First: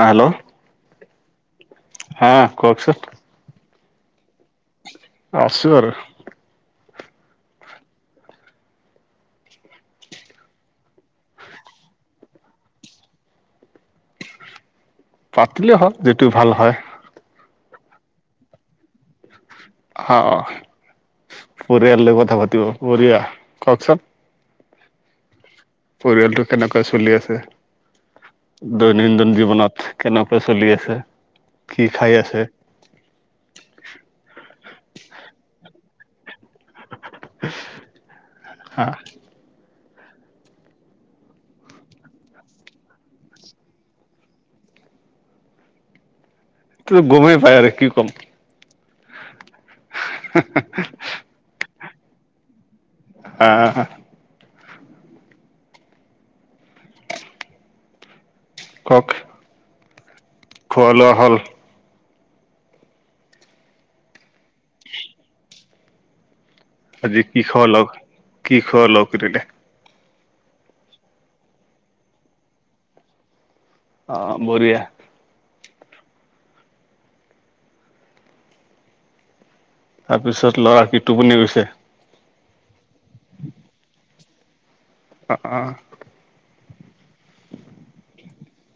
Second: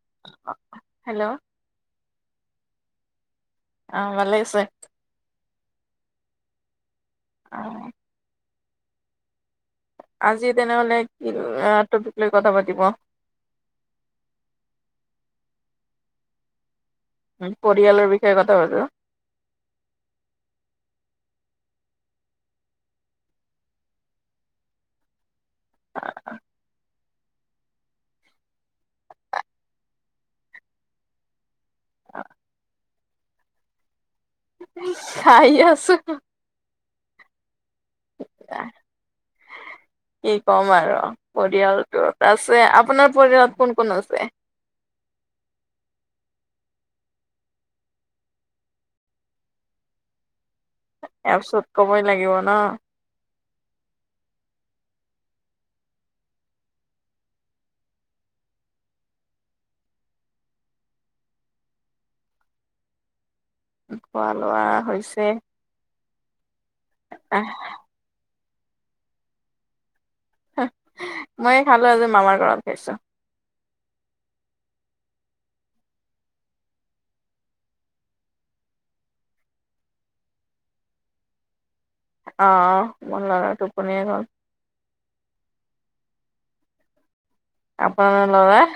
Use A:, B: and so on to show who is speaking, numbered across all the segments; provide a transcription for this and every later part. A: আ, hello,
B: hello,
A: হা কওকচোন?
B: আ ভালে আছে?
A: আছো আৰু।
B: [unintelligible] আজি তেনেহ'লে কি টপিক লৈ কথা পাতিব?
A: পাতিলে হ'ল যিটো ভাল হয়।
B: উম, পৰিয়ালৰ বিষয়ে কথা পাতো?
A: হ পৰিয়াল লৈ কথা পাতিব বঢিয়া ক'কচোন? পৰিয়ালটো কেনেকোৱা চলি আছে? দৈনন্দিন জীৱনত কেনেকে চলি আছে কি খাই আছে?
B: খাই আছোঁ।
A: [unintelligible] হা
B: [inaudible] কি ক'ম আৰু পৰিয়ালটোত আছে আপোনাৰ পৰিয়ালত কোন -কোন আছে?
A: তো গমেই পাই আৰু কি ক'ম। হা হা
B: এয়াৰ ওচৰত কবই লাগিব ন
A: হা হা হা কওক খোৱা লোৱা হ'ল?
B: খোৱা লোৱা হৈছে।
A: আজি
B: আহ
A: কিখলগ -কিখলগ হৈ থাকে।
B: [unintelligible] মই খালোঁ আজি মামাৰ ঘৰত খাইছোঁ।
A: অ বঢ়িয়া তাৰপিছত ল'ৰা কি টোপনি গৈছে?
B: অ মোৰ ল'ৰা টোপনিয়ে গ'ল
A: অ অ
B: আপোনাৰ ল'ৰাই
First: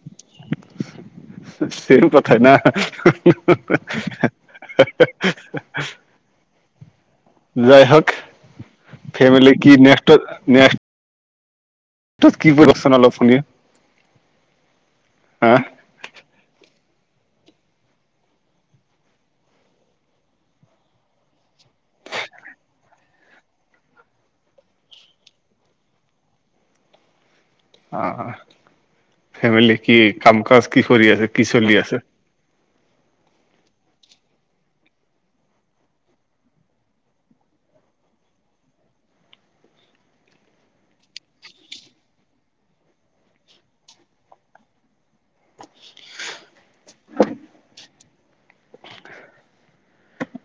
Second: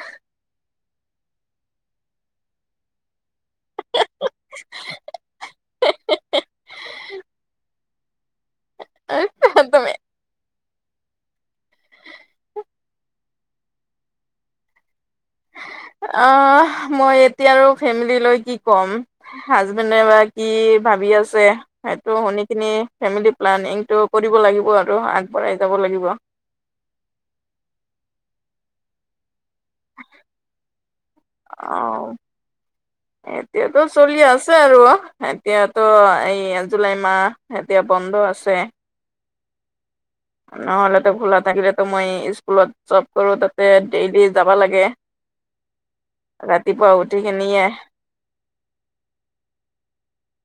A: চেইম কথাই না হা হা হা হা জয় হওক ফেমিলি কি
B: তুমি
A: নেক্সটত নেক্স ত কি কৰিবচোন অলপ শুনি হা
B: অ মই এতিয়া আৰু ফেমিলি লৈ কি ক'ম হাজবেণ্ডে বা কি ভাবি আছে। সেইটো শুনি কিনি ফেমিলি প্লানিংটো কৰিব লাগিব আৰু আগবঢ়াই যাব লাগিব
A: অ ফেমিলি কি কাম কাজ কি কৰি আছে কি চলি আছে
B: [inaudible] এতিয়াতো চলি আছে আৰু এতিয়াতো এই জুলাই মাহ এতিয়া বন্ধ আছে নহলেতো খোলা থাকিলেতো মই স্কুলত জব কৰো তাতে ডেইলি যাব লাগে। ৰাতিপুৱা উঠি কিনিয়ে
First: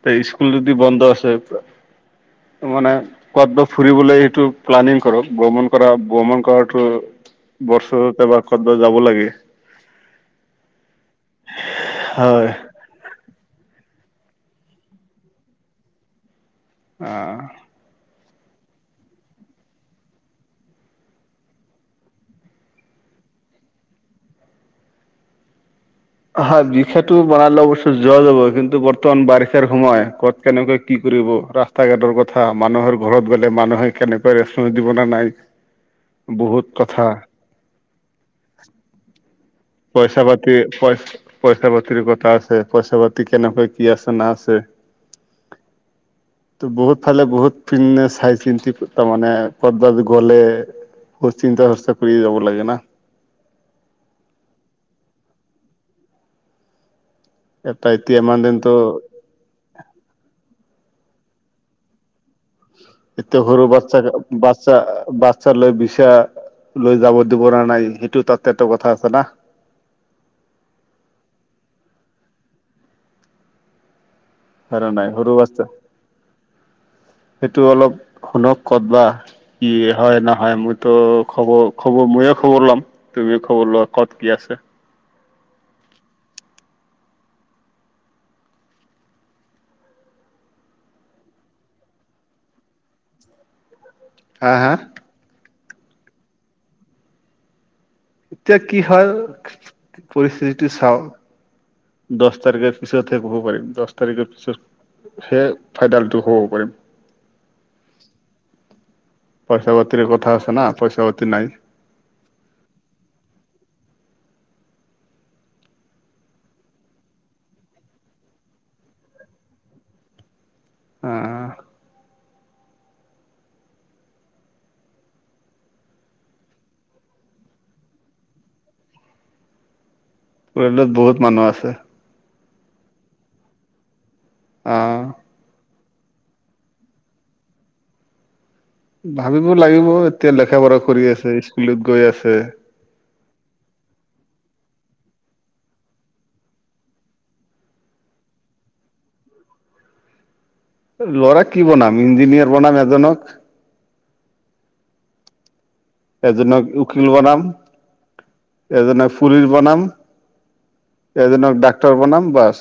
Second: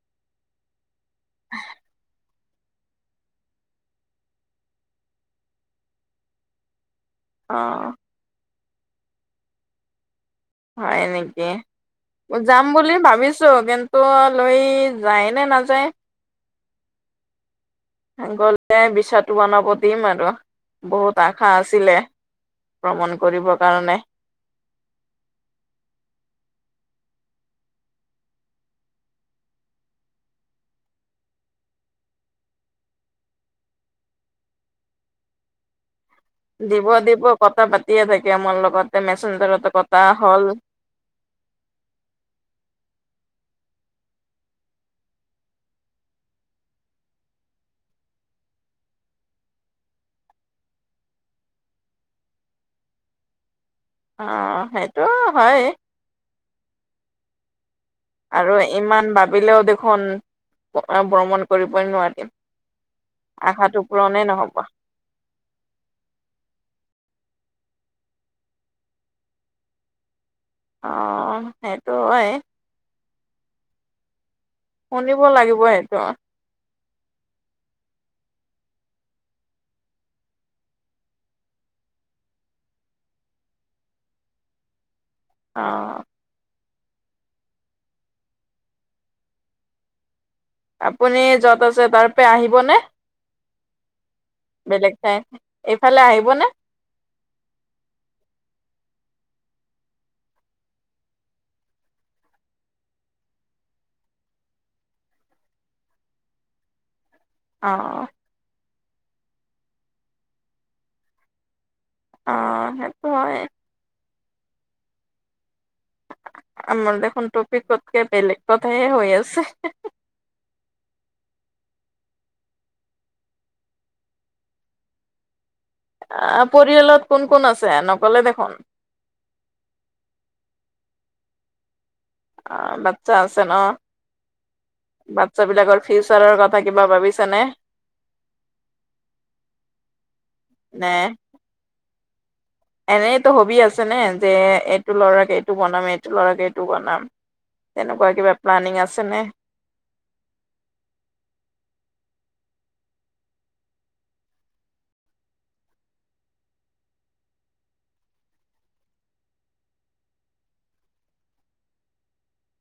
A: তাই স্কুল যদি বন্ধ আছে মানে কত বা ফুৰিবলে সেইটো প্লানিং কৰক ভ্ৰমণ কৰা ভ্ৰমণ কৰাটো
B: অ
A: বৰ্ষতে এবাৰ কদবা যাব লাগে
B: হয় নেকি যাম
A: হয়
B: যাম বুলি ভাবিছোঁ কিন্তু লৈ যায় নে নাযায়
A: অ
B: গলে ভিচাটো বনাব দিম আৰু বহুত আশা আছিলে ভ্ৰমণ কৰিবৰ কাৰণে
A: হা ভিষাটো বনালে অৱশ্যে যোৱা যাব কিন্তু বৰ্তমান বাৰিষাৰ সময় ক'ত কেনেকে কি কৰিব ৰা ৰাষ্টা ঘাটৰ কথা মানুহৰ ঘৰত গ'লে মানুহে কেনেকুৱা ৰেষ্টুৰেণ্ট দিব নে নাই? বহুত
B: দিব
A: কথা
B: দিব কথা পাতিয়ে থাকে আমাৰ লগতে মেচঞ্জাৰতে
A: পইচা পাতি পই পইচা পাতিৰ কথা আছে পইচা পাতি কেনেকৈ কি আছে না আছে
B: [inaudible]
A: ত বহুত ফালে বহুত পিন্নে চাই চিন্তি তাৰমানে কৰ বাত গলে বহুত চিন্তা চৰ্চা কৰি যাব লাগে না
B: অ সেইটো হয়
A: এটা এটিএম
B: আৰু ইমান ভাবিলেও দেখোন ভ্ৰমণ কৰিবই নোৱাৰিম
A: এতিয়া সৰু
B: আশাটো
A: বাচ্ছা
B: পূৰণে নহ'ব
A: বাচ্ছা বাছ চা লৈ বিচা লৈ যাব দিবৰানে নাই সেইটো তাতে ত কথা আছে না
B: অ সেইটো হয়
A: হয় না নাই
B: শুনিব
A: সৰু
B: লাগিব
A: বাচ্ছা
B: সেইটো।
A: সেইটো অলপ শুনক কত বা। কি হয় নহয় মইতো খবৰ খবৰ ময়ে খবৰ লম। তুমি খবৰ লোৱা ক'ত কি আছে।
B: অঁ আপুনি য'ত আছে তাৰপে আহিবনে,
A: হা হা
B: বেলেগ এইফালে আহিব নে?
A: এতিয়া কি হয় পৰিস্থিতিটো চাওঁ। দশ তাৰিখে পিছতহে ক'ব পাৰিম দশ তাৰিখৰ পিছত সেই ফাইদলটো কব পাৰিম।
B: অ
A: পইচা পাতিৰ কথা আছে না পইচা পাতি নাই
B: অঁ সেইটো হয়। আমাৰ দেখোন টপি কতকে বেলেগ কথাহে হৈ আছে।
A: উম
B: অঁ পৰিয়ালত কোন কোন আছে নকলে দেখোন।
A: পৰিয়ালত বহুত মানুহ আছে
B: অ বাটচা আছে ন।
A: আহ
B: বাটচা বিলাকৰ ফিউচাৰৰ কথা কিবা ভাবিছে নে
A: ভাবিব লাগিব এতিয়া লেখা পঢ়া
B: নে
A: কৰি আছে স্কুলত গৈ আছে।
B: এনেইতো হবি আছে নে যে এইটো লৰাক এইটো বনাম এইটো ল'ৰাক এইটো বনাম। তেনেকুৱা কিবা প্লানিং আছে নে।
A: ল'ৰা কি বনাম ইঞ্জিনিয়াৰ বনাম এজনক। এজনক উকিল বনাম এজনক ফুলিচ বনাম। এজনক ডাক্তৰ বনাম বাছ।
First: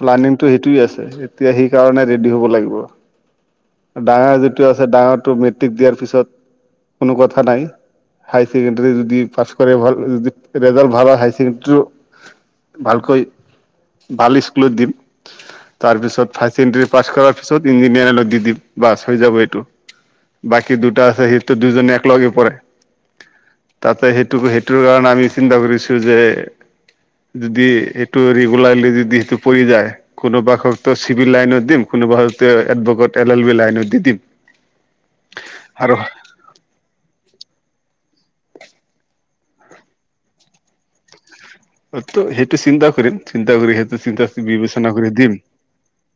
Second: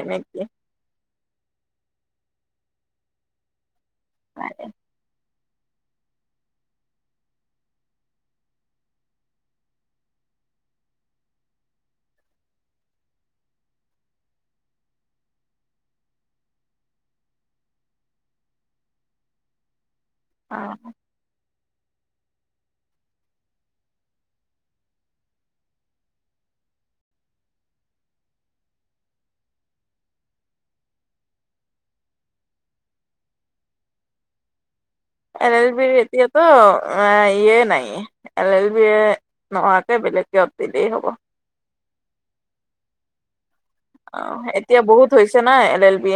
B: এনে কি?
A: সেইটোৱে আছে, এতিয়া সেই কাৰণে ৰেডি হ'ব লাগিব। ডাঙৰ যিটো আছে ডাঙৰটো মেট্ৰিক দিয়াৰ পিছত কোনো কথা নাই। হায় ছেকেণ্ডাৰী যদি পাছ কৰে ভাল যদি ৰেজাল্ট ভাল হয় হ ছেকেণ্ডীটো- ভালকৈ ভাল স্কুলত দিম। তাৰপিছত হায়াৰ ছেকেণ্ডেৰী পাছ কৰাৰ পিছত ইঞ্জিনিয়াৰিংত দিম বাছ হৈ যাব এইটো। বাকী দুটা আছে সেইটো দুজনে একেলগে পঢ়ে। তাতে সেইটো সেইটোৰ কাৰণে আমি চিন্তা কৰিছো যে যদি সেইটো ৰেগুলাৰলি যদি সেইটো পৰি যায়। কোনোবা হয়তো চিভিল লাইনত দিম, কোনোবা এডভকেট এল এল বি লাইনত দি দিম।
B: এল এল বিৰ
A: আৰু
B: এতিয়া তো ইয়ে নাই এল এল বি এ নোহোৱাকৈ বেলেগত দিলেই হ'ব।
A: সেইটো চিন্তা কৰিম চিন্তা কৰি সেইটো
B: অ
A: চিন্তা
B: এতিয়া
A: বিবেচনা
B: বহুত
A: কৰি দিম।
B: হৈছে না এল এল বি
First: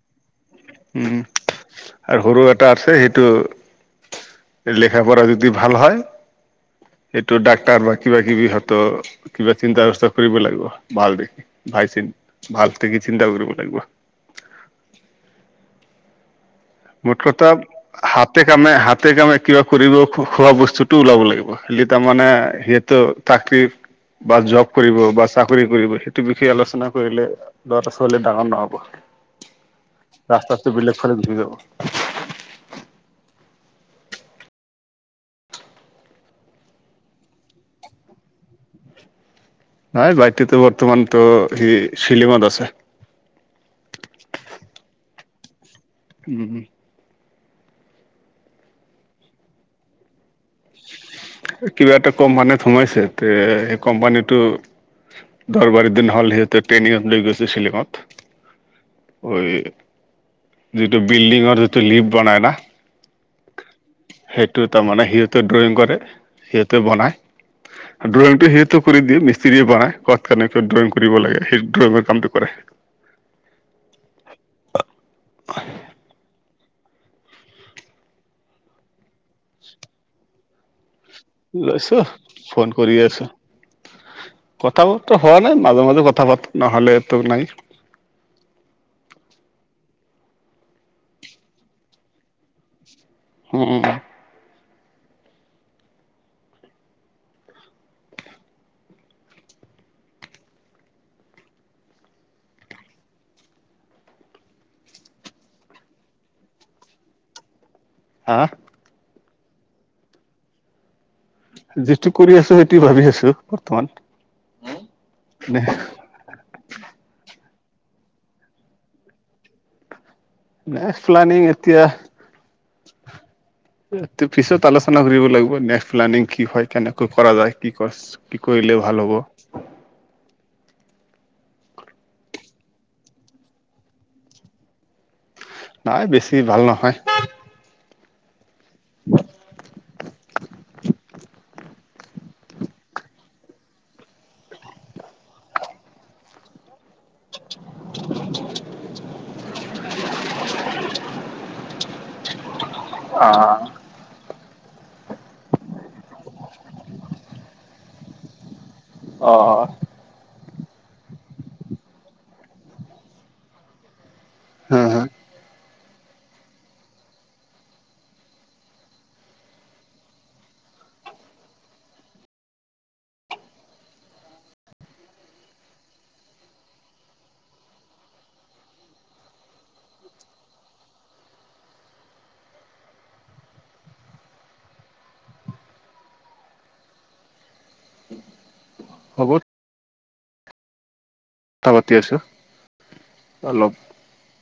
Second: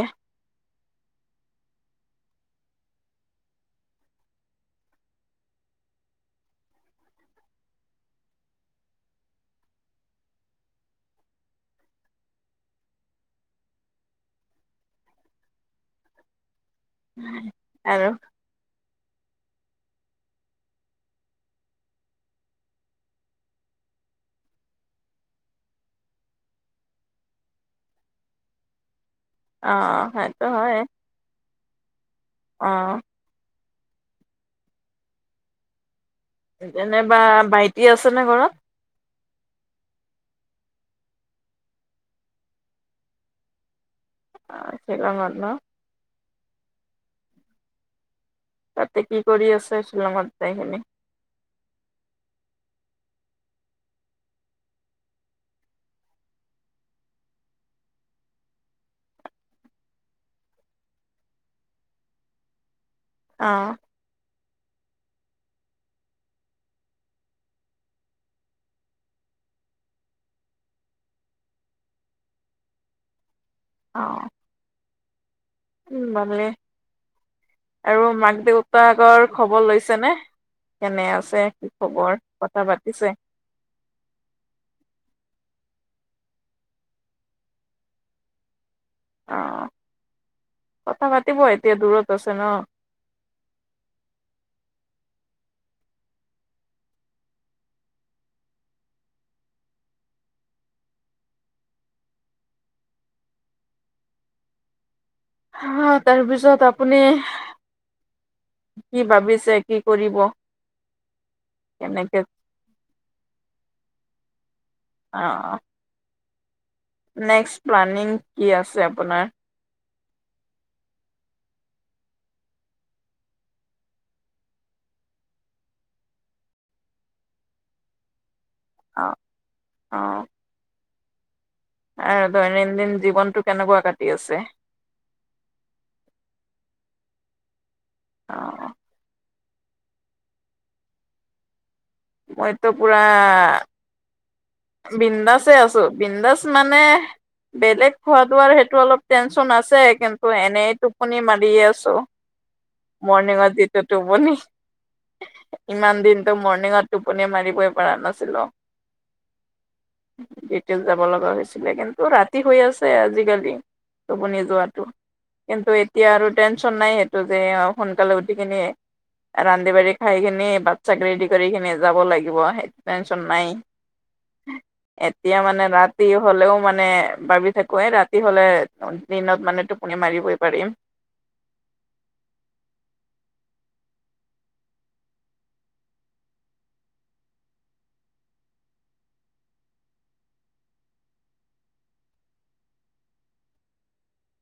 A: উম আৰু সৰু এটা আছে সেইটো। লেখ পঢ়া যদি ভাল হয়। এইটো ডাক্তাৰ বা কিবা কিবি হয়ত কিবা চিন্তা ব্যৱস্থা- কৰিব লাগিব ভাল দেখি, ভাই চি ভাল দেখি চিন্তা কৰিব লাগিব। মোৰ কথা হাত
B: আৰু
A: হাতে কামে হাতে কামে কিবা কৰিব খোৱা বস্তুটো ওলাব লাগিব, খালি তাৰমানে সিহঁতু- চাকৰি বা জব কৰিব বা চাকৰি কৰিব সেইটো বিষয়ে আলোচনা কৰিলে। লৰাটা ছোৱালী ডাঙৰ নহ'ব,
B: অ সেইটো
A: ৰাস্তা টো বেলেগ ফালে গুচি যাব।
B: অঁ এনেবা ভাইটি আছেনে ঘৰত।
A: নাই ভাইটো বৰ্তমানতো সি শিলিঙত আছে।
B: অ শিলংত ন।
A: উম
B: তাতে কি কৰি আছ শ্বিলঙত যাই কিনে-
A: কিবা এটা কোম্পানীত সোমাইছে তে সেই কোম্পানীটো- দৰবাৰি দিন হল সিহঁতে ট্ৰেইনিং গৈছে শ্বিলঙত। ঐ যিটো বিল্ডিঙৰ যিটো লিফ বনাই না
B: অ
A: সেইটোৱে তাৰমানে সিহঁতে ড্ৰয়িং কৰে সিহঁতে বনায় ড্ৰয়িংটো সেইটো কৰি মিস্ত্ৰীয়ে বনাই কাত কাৰণে কিয় ড্ৰয়িং কৰিব লাগে সেই ড্ৰয়িঙৰ কামটো কৰে।
B: অঁ উম বানলে। আৰু মাক দেউতাকৰ খবৰ লৈছেনে কেনে আছে কি
A: লৈছো
B: খবৰ, কথা
A: ফোন কৰি
B: পাতিছে?
A: আছো। কথা বতৰা হোৱা নাই মাজে মাজে কথা পাতো নহলেতো নাই
B: অ কথা পাতিবই এতিয়া দূৰত আছে ন।
A: হু উম উম
B: হা তাৰপিছত আপুনি
A: হা
B: কি ভাবিছে কি কৰিব?
A: যিটো
B: কেনেকে
A: কৰি আছো সেইটো ভাবি আছো বৰ্তমান
B: অ',
A: নে
B: নেক্সট প্লানিং কি আছে আপোনাৰ?
A: নেক্সট প্লানিং এতিয়া
B: [inaudible]
A: এইটো পিছত আলোচনা কৰিব লাগিব নেক্সট প্লানিং কি হয় কেনেকৈ কৰা যায় কি কছ কি কৰিলে ভাল হ'ব
B: অ', অ আৰু দৈনন্দিন জীৱনতো কেনেকোৱা কাটি আছে?
A: নাই বেছি ভাল নহয়।
B: অ
A: [unintelligible]
B: মইতো পুৰা বিনন্দাসে আছো বিনন্দাস মানে বেলেগ খোৱা দোৱাৰ সেইটো অলপ টেনশচন আছে ত এনেই টোপনি মাৰিয়ে আছো
A: হা
B: মৰ্ণিঙত যিটো টোপনি ইমান দিনতো মৰনিংত টোপনিয়ে মাৰিবই পৰা নাছিলো
A: অ অ
B: এতিয়া যাব লগা হৈছিলে কিন্তু ৰাতি হৈ আছে আজিকালি টোপনি লৰাটো
A: হা
B: কিন্তু এতিয়া আৰু টেনচন নাই সেইটো যে সোনকালে উঠি কিনি ৰান্ধী বাঢ়ী খাই কিনে বাচ্ছা ৰেডি কৰি কেনে যাব লাগিব সেইটো টেনচন নাই এতিয়া মানে ৰাতি হলেও মানে ভাবি থাকো এই ৰাতি হলে দিনত মানে টোপনি মাৰিবই পাৰিম
A: খবৰ কথা পাতি আছো অলপ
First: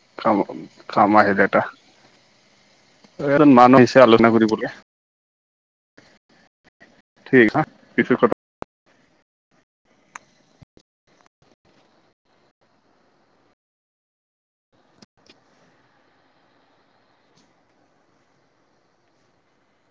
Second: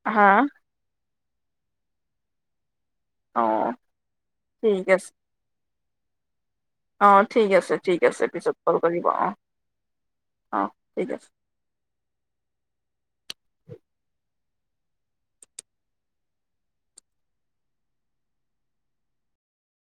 B: হা
A: কামত কামাই কেইটা এ
B: অ
A: এজন মানুহ আহিছে আলোচনা কৰিবলে
B: ঠিক আছে অ ঠিক আছে ঠিক আছে পিছত কল কৰিব অ অ ঠিক আছে